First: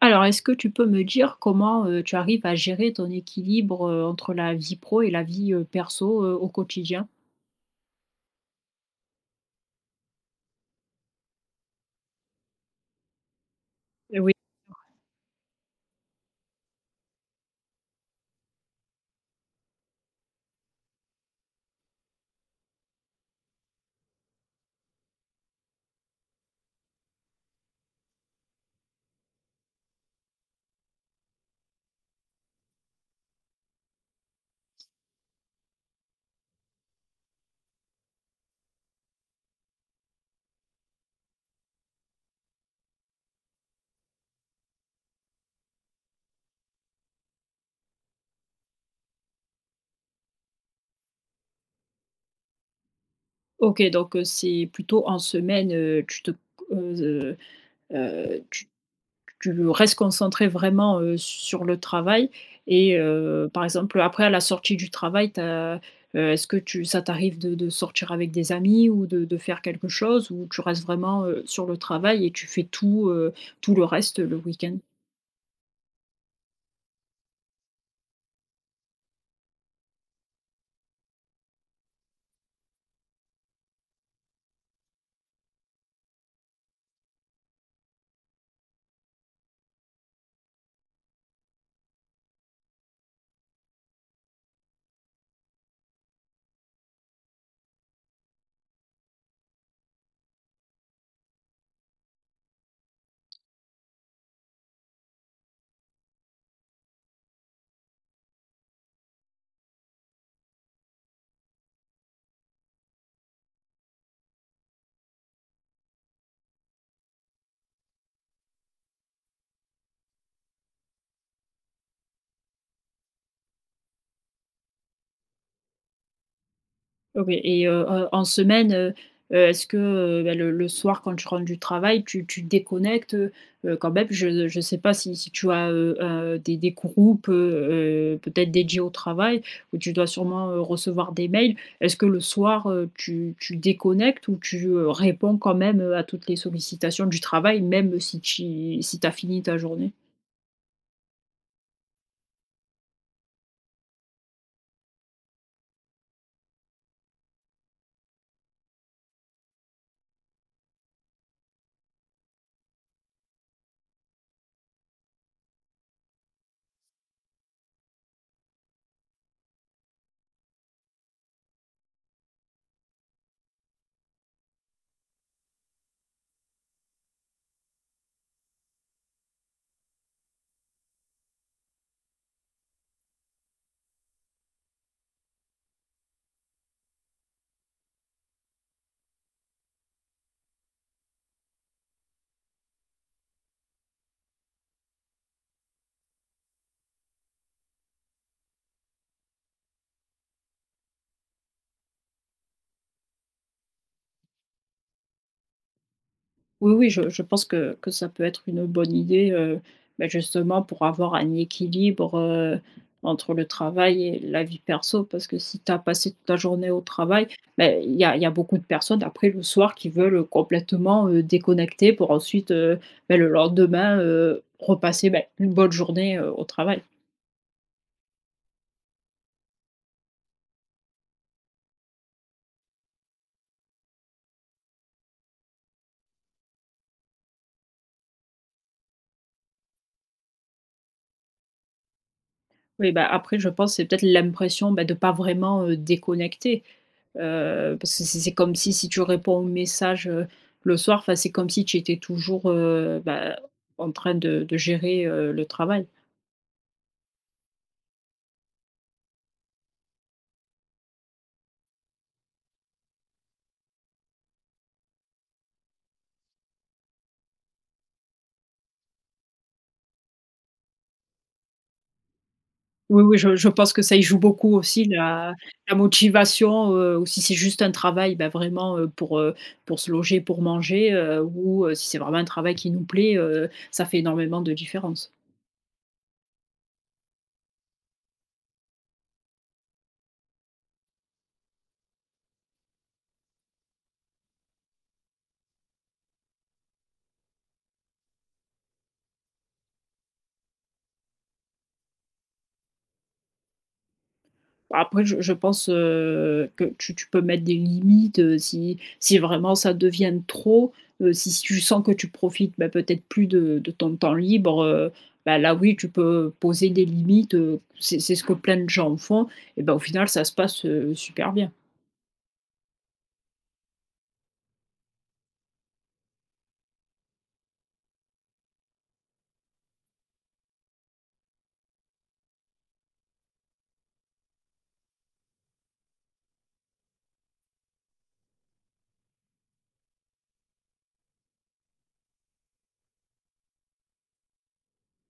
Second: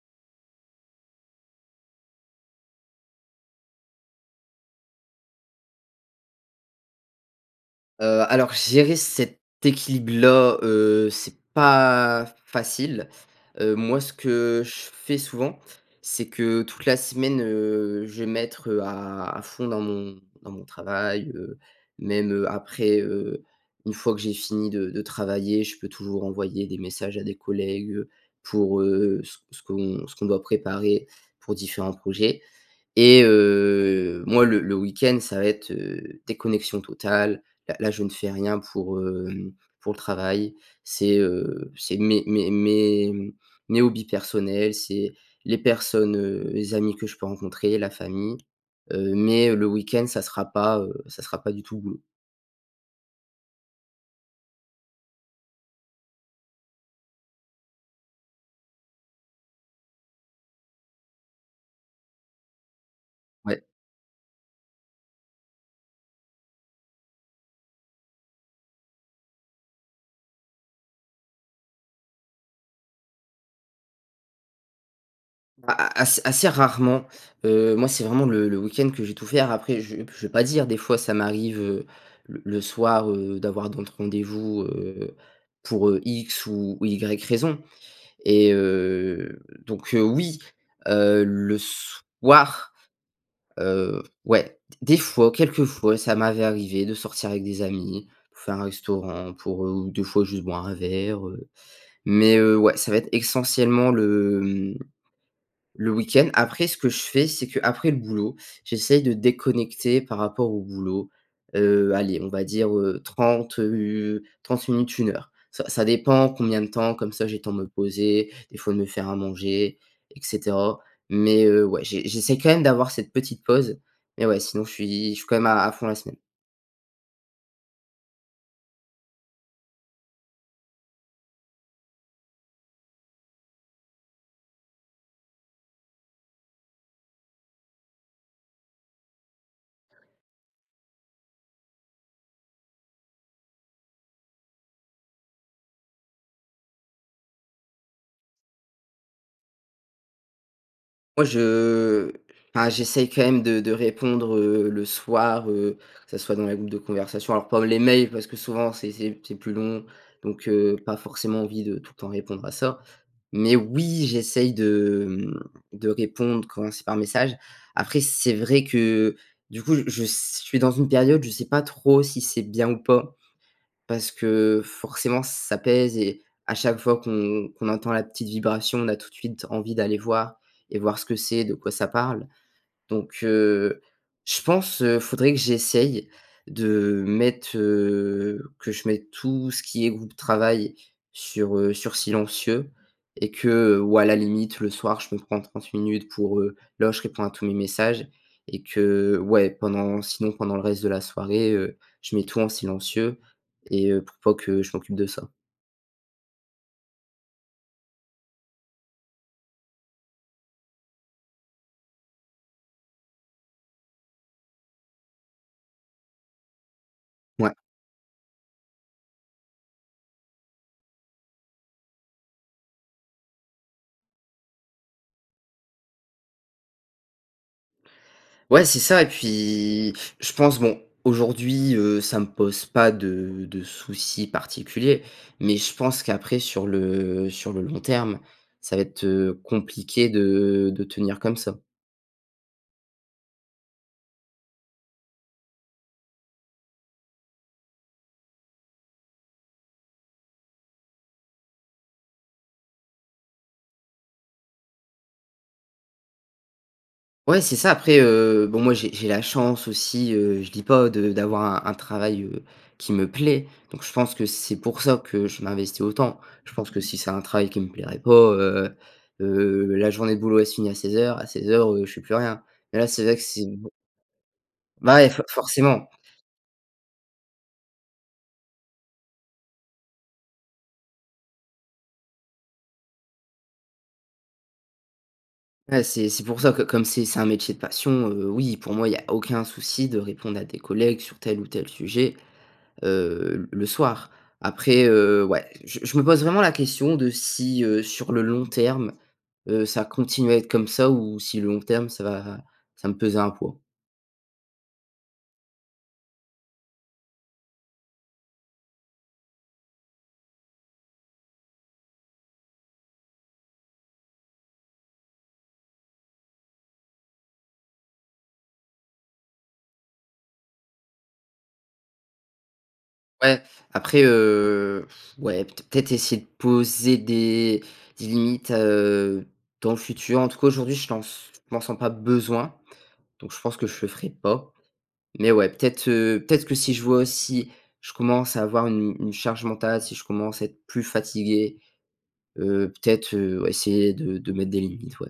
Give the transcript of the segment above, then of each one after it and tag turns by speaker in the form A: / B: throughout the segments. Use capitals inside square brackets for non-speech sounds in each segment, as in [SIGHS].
A: Alors, est-ce que tu peux me dire comment, heu, tu arrives à gérer ton équilibre, heu, entre la vie pro et la vie, heu, perso, heu, au quotidien?
B: Heu, alors, gérer cet équilibre là, heu, c'est pas facile. Heu, moi ce
A: Et oui.
B: que je
A: [UNINTELLIGIBLE]
B: fais souvent, c'est que, toute la semaine, heu, je vais mettre, heu, à à fond dans mon dans mon travail. Heu, même, heu, après, heu, une fois que j'ai fini de de travailler, je peux toujours envoyer des messages à des collègues pour, heu, ce ce qu'on ce qu'on doit préparer pour différents projets. Et heu, moi, le le week-end, ça va être, heu, déconnexion totale. Là là, je ne fais rien pour, heu, pour le travail. C'est, heu, c'est mes mes mes mes hobbies personnels, c'est les personnes, heu, les amis que je peux rencontrer, la famille. Heu, mais le week-end, ça sera pas, heu, ça sera pas du tout boulot.
A: OK donc, heu, c'est plutôt en semaine, heu, tu te, heu heu, tu tu restes concentré, vraiment, heu, sur le travail. Et heu, par
B: Ouais.
A: exemple, après à la sortie du travail, tu as, heu est-ce que tu ça t'arrive de de sortir avec des amis ou de de faire quelque chose, ou tu restes vraiment, heu, sur le travail et tu fais tout, heu, tout le reste le week-end?
B: A a as assez rarement, heu, moi c'est vraiment le le week-end que je vais tout faire. Après je je veux pas dire, des fois ça m'arrive, heu, l le soir, heu, d'avoir d'autres rendez-vous, heu, pour, heu, X ou Y raison et heu donc heu, oui, heu, le soir, heu, ouais. D des fois quelques fois, ça m'avait arrivé de sortir avec des amis, faire un restaurant pour heu, des fois juste boire un verre, heu, mais heu, ouais, ça va être essentiellement le, heu mmh, le week-end. Après ce que je fais, c'est qu'après le boulot, j'essaie de déconnecter par rapport au boulot, heu, allez, on va dire, heu, 30 heu 30 minutes, 1 heure. Ça ça dépend combien de temps, comme ça j'ai le temps de me poser, des fois de me faire à manger et cetera. Mais heu, ouais j'ai j'essaie quand même d'avoir cette petite pause. Mais ouais, sinon je suis je suis quand même à à fond la semaine.
A: Ok et heu, en en semaine, heu heu, est-ce que, heu, bah, le le soir quand tu rentres du travail, tu tu déconnectes, heu heu, quand même? Je je sais pas si si tu as, heu heu heu, des des groupes, heu heu, peut-être dédiés au travail ou tu dois sûrement, heu, recevoir des mails. Est-ce que le soir, heu, tu tu déconnectes ou tu, heu, réponds quand même, heu, à toutes les sollicitations du travail même si ti si tu as fini ta journée?
B: Moi je, heu enfin j'essaie quand même de de répondre, heu, le soir, heu, que ça soit dans les groupes de conversation, alors pas les mails parce que souvent c'est c'est c'est plus long. Donc heu, pas forcément envie de tout le temps répondre à ça. Mais oui, j'essaye de mmh de répondre quand c'est par message. Après, c'est vrai que heu, du coup je s suis dans une période, je sais pas trop si c'est bien ou pas. Parce que forcément, ça pèse et à chaque fois qu'on qu'on entend la petite vibration, on a tout de suite envie d'aller voir et voir ce que c'est, de quoi ça parle. Donc heu, je pense, heu, il faudrait que j'essaye de, heu, mettre, heu que je mette tout ce qui est groupe travail sur, heu sur silencieux et que ou à la limite, le soir, je me prends 30 minutes pour heu là je réponds à tous mes messages et que, heu, ouais, pendant sinon pendant le reste de la soirée, heu, je mets tout en silencieux et heu pour pas que je m'occupe de ça.
A: Oui, oui, je je pense que que ça peut être une, heu, bonne idée, heu, beh, justement pour avoir un équilibre, heu, entre le travail et la vie perso. Parce que si tu as passé toute la journée au travail
B: Ouais.
A: mais il y a il y a beaucoup de personnes après le soir qui veulent complètement, heu, déconnecter pour ensuite, heu, beh, le lendemain, heu, repasser, beh, une bonne journée au travail.
B: Ouais, c'est ça et puis je pense, bon, aujourd'hui, heu, ça me pose pas de de soucis particulier, mais je pense qu'après, sur le sur le long terme, ça va être, heu, compliqué de de tenir comme ça.
A: Oui, bah, après, je pense c'est peut-être l'impression, bah, de pas vraiment, heu, déconnecter, heu, parce que c'est c'est comme si si tu réponds au message, heu, le soir, enfin, c'est comme si tu étais toujours, heu, bah, en train de de gérer, heu, le travail.
B: Ouais, c'est ça. Après, heu, bon, moi, j'ai j'ai la chance aussi, heu, je dis pas de d'avoir un travail, heu, qui me plaît, donc je pense que c'est pour ça que je m'investis autant. Je pense que si c'est un travail qui me plairait pas, heu heu, la journée de boulot, elle se finit à 16:00. A 16:00, heu, je fais plus rien, et là,
A: Oui
B: c'est
A: oui,
B: vrai que
A: je
B: c'est
A: je pense que ça y joue beaucoup aussi,
B: Bah, ouais, for
A: la la
B: forcément.
A: motivation, heu, ou si c'est juste un travail, ben, vraiment, heu, pour, heu, pour se loger, pour manger, heu, ou heu, si c'est vraiment un travail qui nous plaît. Heu, ça fait énormément de différence.
B: Ouais, c'est c'est pour ça que, comme c'est c'est un métier de passion, heu, oui, pour moi, il y a aucun souci de répondre à des collègues sur tel ou tel sujet, heu, l le soir. Après, heu, ouais, je je me pose vraiment la question de si, heu, sur le long terme, heu, ça continue à être comme ça, ou si le long terme, ça va ça va me peser un poids?
A: Après je je pense, heu, que tu tu peux mettre des limites, heu, si si vraiment ça devient de trop, heu, si si tu sens que tu profites bah, peut-être plus de de ton temps libre, heu, bah, là oui tu peux poser des limites, heu, c'est c'est ce que plein de gens font et bah, au final ça se passe, heu, super bien.
B: Ouais, après, heu [SIGHS] ouais, peut-être essayer de poser des des limites, heu, dans le futur, en tout cas aujourd'hui, je pense je m'en sens pas besoin, donc je pense que je le ferai pas, mais ouais, peut-être, heu peut-être que si je vois si je commence à avoir une une charge mentale, si je commence à être plus fatigué, heu, peut-être, heu, essayer de de mettre des limites, ouais.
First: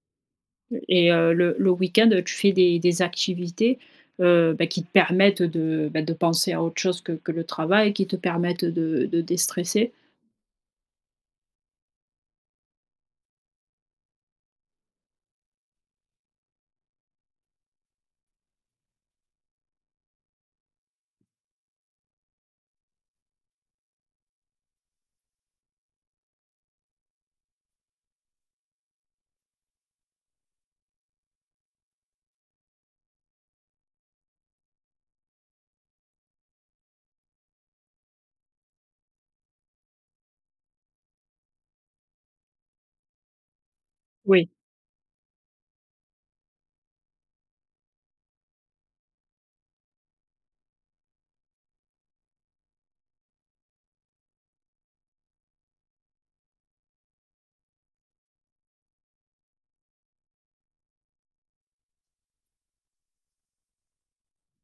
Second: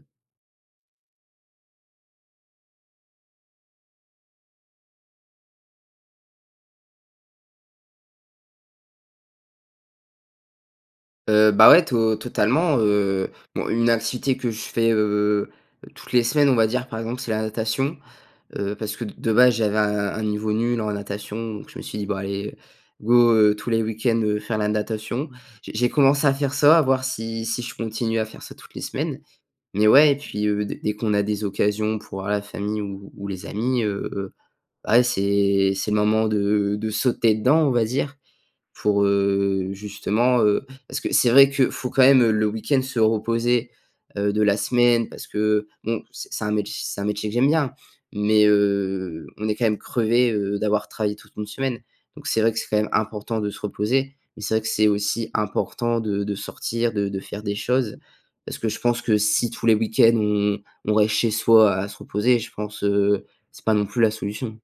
A: Et heu, le le week-end, heu, tu fais des des activités, heu, bah, qui te permettent, heu, de bah, de penser à autre chose que que le travail qui te permettent, heu, de de déstresser?
B: Heu, bah, ouais to totalement, heu, bon une activité que je fais, heu, toutes les semaines, on va dire par exemple, c'est la natation, heu, parce que de base, j'avais un un niveau nul en natation, donc je me suis dit: «Bah, allez go, heu, tous les week-ends, heu, faire la natation.» J'ai j'ai commencé à faire ça, à voir si si je continue à faire ça, toutes les semaines, mais ouais et puis, heu, dès dès qu'on a des occasions pour voir la famille ou ou les amis, heu, ouais, c'est c'est le moment de de sauter dedans, on va dire pour, heu, justement, heu parce que c'est vrai que faut quand même, heu, le week-end se reposer, heu, de
A: Oui.
B: la semaine. Parce que bon, c'est un mét c'est un métier que j'aime bien, mais heu, on est quand même crevé, heu, d'avoir travaillé toute une semaine, donc c'est vrai que c'est quand même important de se reposer, mais c'est vrai que c'est aussi important de de sortir, de de faire des choses parce que je pense que si tous les week-ends on on reste chez soi à se reposer, je pense, heu, c'est pas non plus la solution.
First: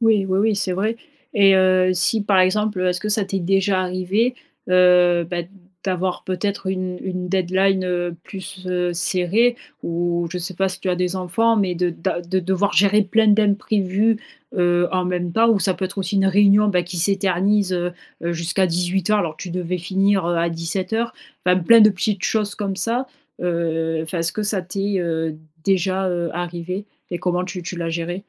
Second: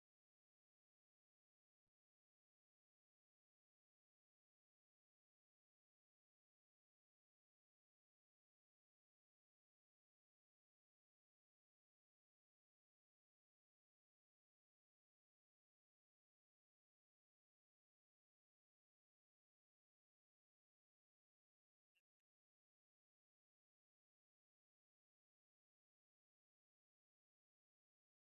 A: Oui, oui, oui, c'est vrai, et heu, si par exemple, heu, est-ce que ça t'est déjà arrivé, heu, ben d d'avoir peut-être une une deadline, heu, plus, heu, serrée? Ou je sais pas si tu as des enfants, mais de d'a de devoir gérer plein d'imprévus, heu, en même temps ou ça peut être aussi une réunion, bah, qui s'éternise, heu heu, jusqu'à 18:00 alors que tu devais finir, heu, à 17:00. Enfin, plein de petites choses comme ça. Heu, enfin est-ce que ça t'est, heu, déjà, heu, arrivé et comment tu tu l'as géré?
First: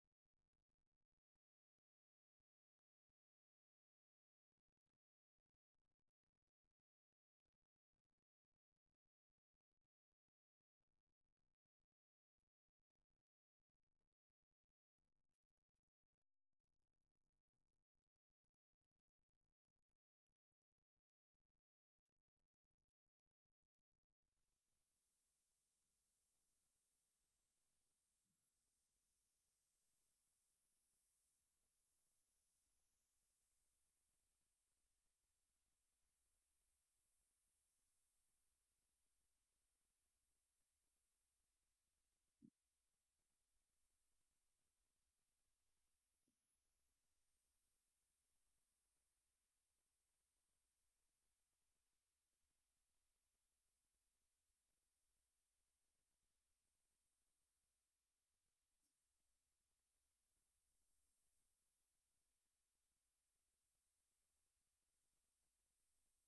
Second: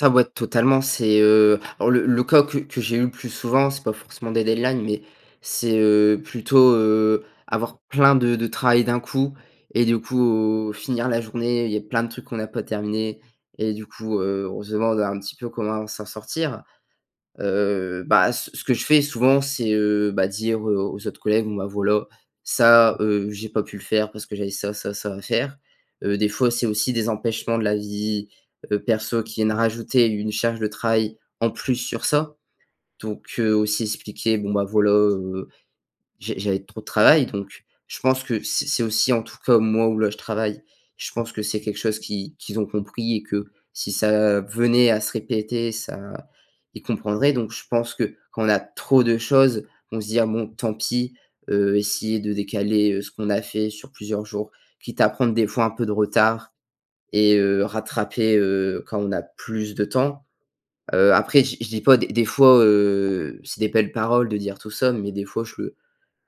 B: Ça, ouais, totalement. C'est, heu, alors le le cas que que j'ai eu le plus souvent, c'est pas forcément des deadlines, mais c'est, heu, plutôt, heu, avoir plein de de travail d'un coup et du coup, finir la journée, il y a plein de trucs qu'on a pas terminé et du coup, heu, on se demande un petit peu comment s'en sortir. Heu, bah ce ce que je fais souvent, c'est, heu, bah dire aux autres collègues, bon bah voilà, ça, heu, j'ai pas pu le faire parce que j'avais ça, ça, ça à faire. Heu, des fois, c'est aussi des empêchements de la vie, heu, perso qui viennent à rajouter une charge de travail en plus sur ça, donc heu, aussi expliquer bon bah voilà, heu, j'ai j'avais trop de travail, donc je pense que c'est c'est aussi, en tout cas moi où là je travaille, je pense que c'est quelque chose qu'ils qu'ils ont compris et que si ça venait à se répéter ça ils comprendraient, donc je pense que quand on a trop de choses, on se dit: «Ah bon, tant pis!», heu, essayer de décaler, heu, ce qu'on a fait sur plusieurs jours. Quitte à prendre des fois un peu de retard et heu, rattraper, heu, quand on a plus de temps. Heu, après je dis je dis pas, des des fois, heu, c'est des belles paroles de dire tout ça, mais des fois je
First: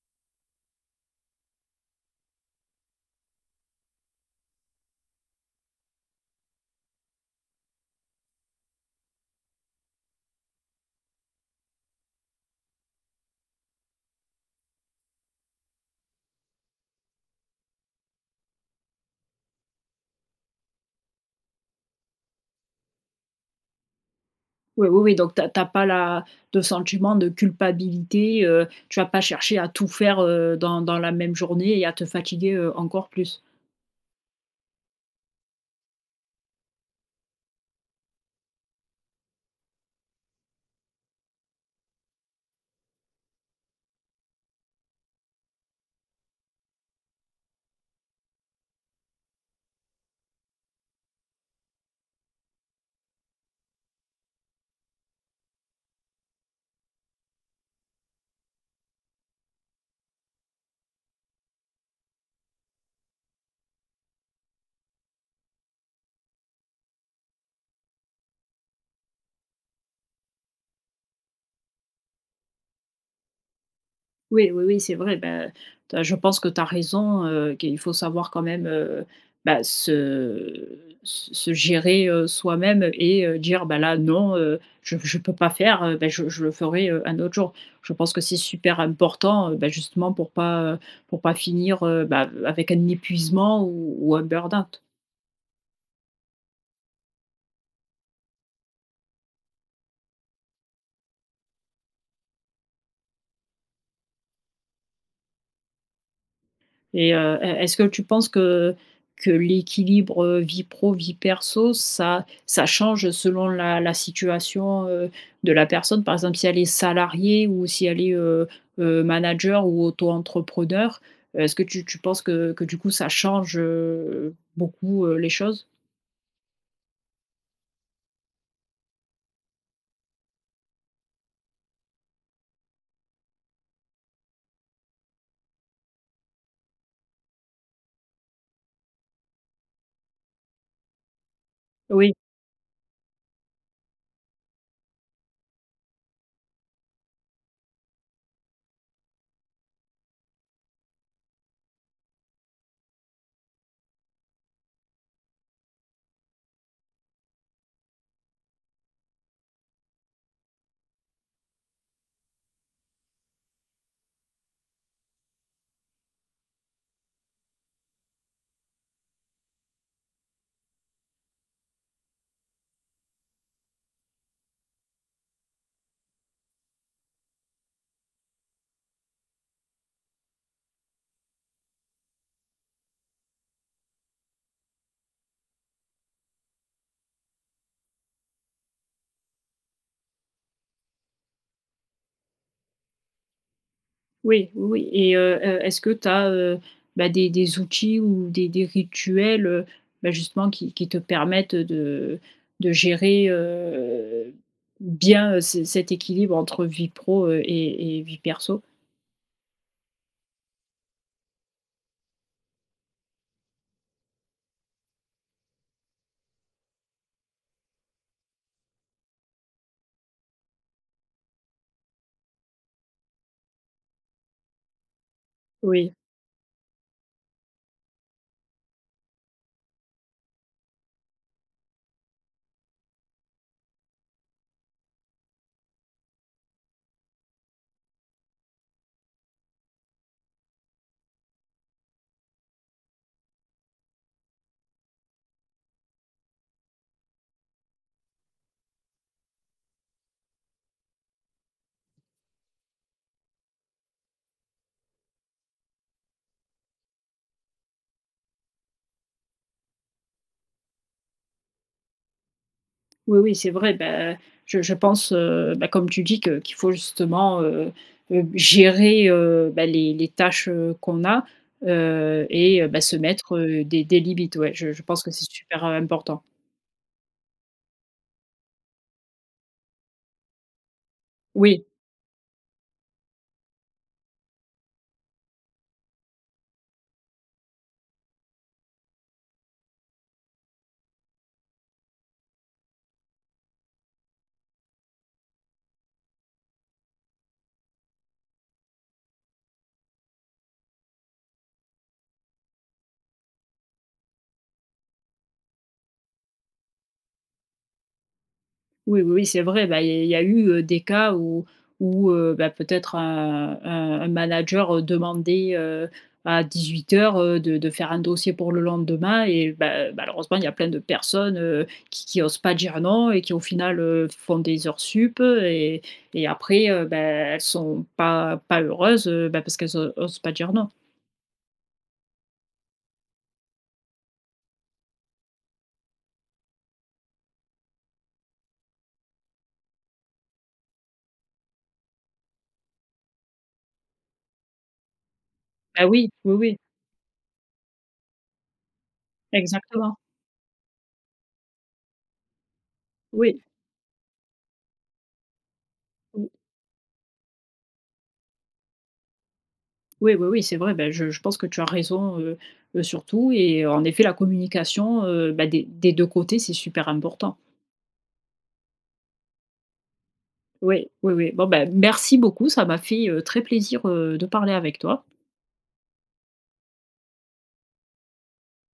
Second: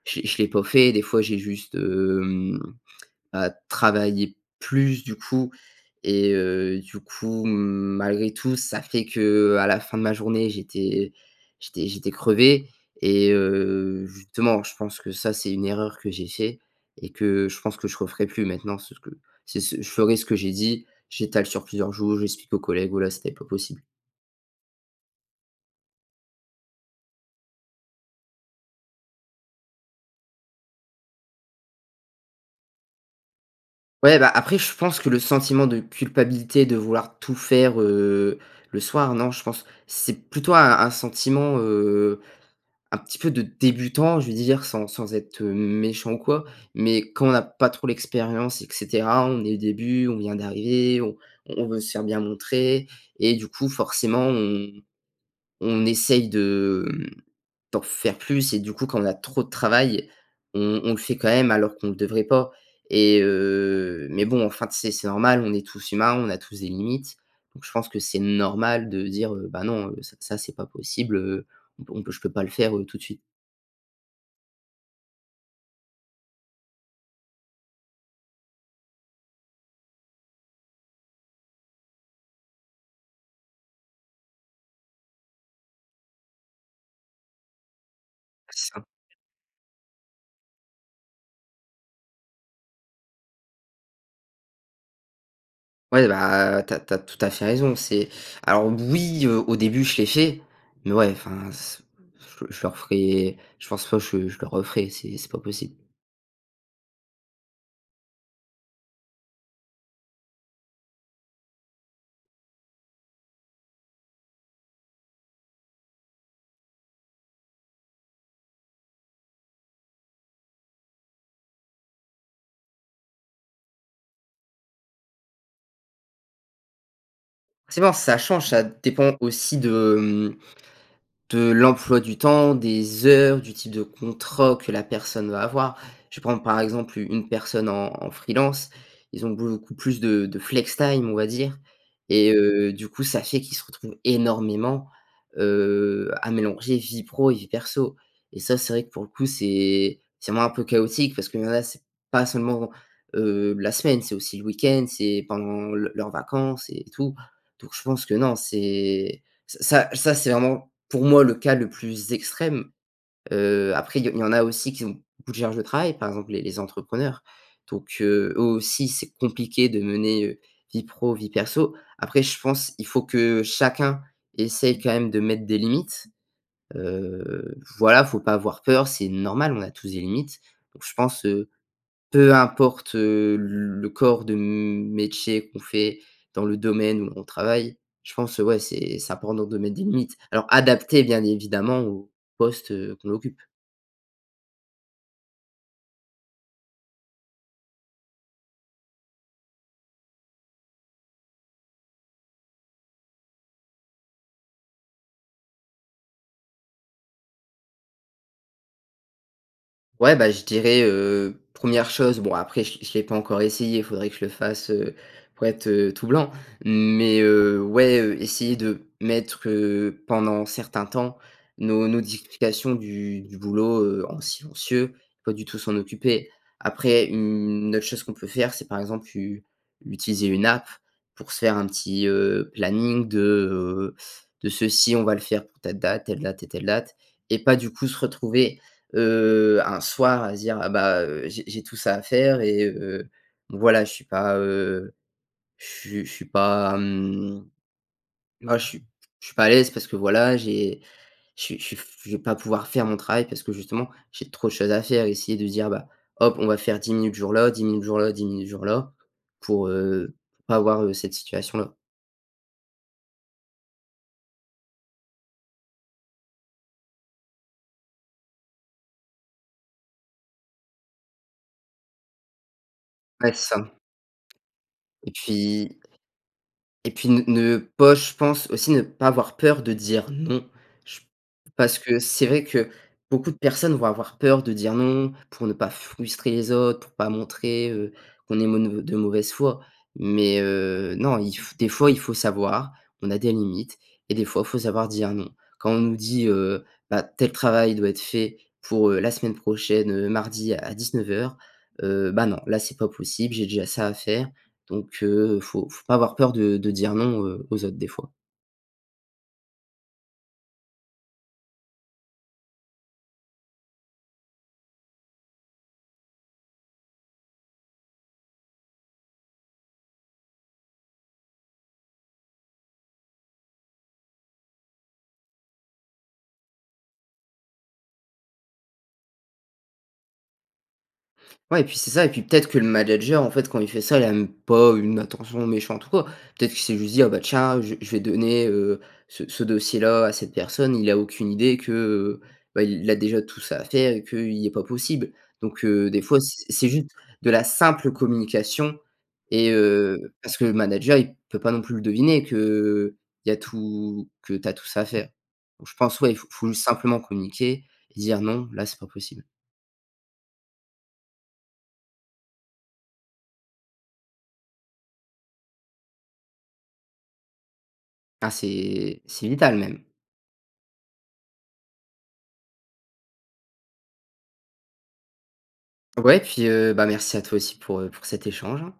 B: je l'ai je l'ai pas fait, des fois j'ai juste, hem, bah, travailler plus du coup et heu, du coup, malgré tout, ça fait qu'à la fin de ma journée, j'étais j'étais j'étais crevé et heu, justement, je pense que ça, c'est une erreur que j'ai fait et que je pense que je referai plus maintenant, c'est ce que c'est ce je ferai ce que j'ai dit. J'étale sur plusieurs jours, j'explique aux collègues, voilà, c'était pas possible.
A: Oui oui oui, donc tu as tu as pas la de sentiment de culpabilité, heu, tu vas pas chercher à tout faire, heu, dans dans la même journée et à te fatiguer, heu, encore plus.
B: Ouais, bah, après, je pense que le sentiment de culpabilité, de vouloir tout faire, heu, le soir, non. Je pense, c'est plutôt un un sentiment, heu, un petit peu de débutant. Je veux dire, sans sans être, heu, méchant ou quoi, mais quand on a pas trop l'expérience et cetera, on est début on vient d'arriver, on on veut se faire bien montrer et, du coup, forcément, on on essaie de, mmh, d'en faire plus. Et du coup, quand on a trop de travail, on on le fait quand même, alors qu'on devrait pas. Et heu, mais bon, enfin, tu sais, c'est normal, on est tous humains, on a tous des limites. Donc, je pense que c'est normal de dire: «Heu, bah, non, ça c'est pas possible. Heu, on peut je peux pas le faire, heu, tout de suite».
A: Oui oui oui, c'est vrai. Bah, tu as je pense que tu as raison, heu, qu'il faut savoir quand même, heu, bah, se se se gérer, heu, soi-même et dire: «Bah, là, non. Heu, je p je peux pas faire, heu, bah, je je le ferai, heu, un autre jour». Je pense que c'est
B: C'est
A: super
B: ça.
A: important, bah, justement, pour pas, heu, pour pas finir, heu, bah, avec un épuisement ou ou un burn-out.
B: Ouais, bah, tu as tu as tout à fait raison, c'est alors oui, heu, au début, je l'ai fait, mais, ouais, enfin, c'est je je le referai, je pense pas que je le je le referai, c'est c'est pas possible.
A: Et heu, est est-ce que tu penses que que l'équilibre, heu, vie pro, vie perso ça ça change selon la la situation, heu, de la personne? Par exemple, si elle est salariée ou si elle est, heu heu, manager ou auto-entrepreneur, est-ce que tu tu penses que que, du coup, ça change, heu, beaucoup, heu, les choses?
B: Forcement, ça change. Ça dépend aussi de, hem, de l'emploi du temps, des heures, du type de contrat que la personne va avoir. Je vais prendre, par exemple u une personne en en freelance. Ils ont beaucoup plus de de flextime, on va dire.
A: Oui.
B: Et heu, du coup, ça fait qu'ils se retrouvent énormément, heu, à mélanger vie pro et vie perso. Et ça, c'est vrai que pour le coup, c'est c'est moins un peu chaotique parce que, là, c'est pas seulement, heu, la semaine, c'est aussi le week-end, c'est pendant le leurs vacances et tout. Donc, je pense que non, c'est ça ça, c'est vraiment, pour moi, le cas le plus extrême. Heu, après, il y il y en a aussi qui ont beaucoup de charge de travail, par exemple les les entrepreneurs. Donc, heu, eux aussi, c'est compliqué de mener, heu, vie pro vie perso. Après, je pense, il faut que chacun essaie quand même de mettre des limites. Heu, voilà, il faut pas avoir peur, c'est normal, on a tous des limites. Donc, je pense, heu, peu importe, heu, le corps de m métier qu'on fait, dans le domaine où on travaille, je pense, ouais, c'est c'est important de mettre des limites. Alors adaptées, bien évidemment, au poste, heu, qu'on occupe.
A: Oui. Oui, oui. Et heu, est est-ce que tu as, heu bah, des des outils ou des des rituels, heu, bah, justement qui qui te permettent de de gérer, heu, bien ce cet équilibre entre vie pro et et vie perso?
B: Ouais, bah, je dirais, heu, 1re chose, bon, après je l'ai je l'ai pas encore essayé, il faudrait que je le fasse, heu, pour être, heu, tout blanc. Mais heu, ouais, heu, essayer de mettre, heu, pendant certain temps, nos nos [UNINTELLIGIBLE] du du boulot, heu, en silencieux, pas du tout s'en
A: Oui.
B: occuper. Après une autre chose qu'on peut faire, c'est par exemple, tu utiliser une app pour se faire un petit, heu, planning de, heu, de ceci, on va le faire pour telle date, telle date et telle date. Et pas du coup, se retrouver, heu, un soir à se dire: «Ah bah, j'ai j'ai tout ça à faire et heu, voilà, je suis pas, heu, je suis je suis pas». Hem, moi, je suis je suis pas à l'aise parce que voilà, j'ai je suis je suis f je vais pas pouvoir faire mon travail parce que justement, j'ai trop de choses à faire et essayer de se dire: «Ben hop, on va faire 10 minutes jour-là, 10 minutes jour là, 10 minutes jour-là», pour, heu, pour pas avoir, heu, cette situation-là.
A: Oui oui, c'est vrai. Bah, je je pense, heu bah, comme tu dis que qu'il faut justement, heu heu, gérer, heu bah, les les tâches, heu, qu'on a, heu et bah, se
B: Ouais,
A: mettre,
B: c'est
A: heu,
B: ça
A: des des limites. Ouais, je je pense que
B: ...et
A: c'est super, heu,
B: puis
A: important.
B: ...et puis, ne ne pas je pense aussi ne pas avoir peur de dire non. J
A: Oui.
B: parce que c'est vrai que beaucoup de personnes vont avoir peur de dire non pour ne pas frustrer les autres, pour pas montrer, heu, qu'on est m de mauvaise foi. Mais heu, non, il f des fois, il faut savoir qu'on a des limites et des fois, il faut savoir dire non. Quand on nous dit heu: «Bah, tel travail doit être fait pour, heu, la semaine prochaine, heu, mardi à 19:00», heu: «Ben, non, là, c'est pas possible, j'ai déjà ça à faire». Donc heu, faut faut pas avoir peur de de dire non, heu, aux autres, des fois.
A: Oui oui oui, c'est vrai. Bah, il y a il y a eu des cas où où, heu bah, peut-être, heu heu, un manager demandait, heu, à 18:00 heu, de de faire un dossier pour le lendemain et ben, malheureusement, il y a plein de personnes, heu, qui qui osent pas dire non et qui, au final, heu, font des heures sup. Et et après, heu bah, elles sont pas pas heureuses, heu ben, parce qu'elles osent pas dire non.
B: Ouais et puis, c'est ça et puis peut-être que le manager, en fait, quand il fait ça, il a même pas une attention méchante ou quoi. Peut-être qu'il s'est juste dit: «Ah bah, tiens, je vais je vais donner, heu, ce ce dossier là à cette personne». Il a aucune idée que, bah, il a déjà tout ça à faire et qu'heu, il est pas possible. Donc
A: Ah,
B: heu, des
A: oui
B: fois,
A: oui
B: c'est
A: oui.
B: c'est juste de la simple communication et
A: Exactement.
B: heu, parce que le manager, il peut pas non plus le deviner que, heu, il y a
A: Oui.
B: tout que t'as tout ça à faire. Je pense, ouais, il
A: Mmh.
B: faut faut simplement communiquer et dire: «Non, là, c'est pas possible».
A: Oui oui oui, c'est vrai. Bah, je je pense que tu as raison, heu heu, sur tout. Et en effet, la communication, heu bah, des des 2 côtés, c'est super important.
B: Ah, c'est, c'est vital, même.
A: Oui oui oui. Bon ben, merci beaucoup. Ça m'a fait, heu, très plaisir, heu, de parler avec toi.
B: Ouais, puis, heu bah, merci à toi aussi pour, heu, pour cet échange, hein.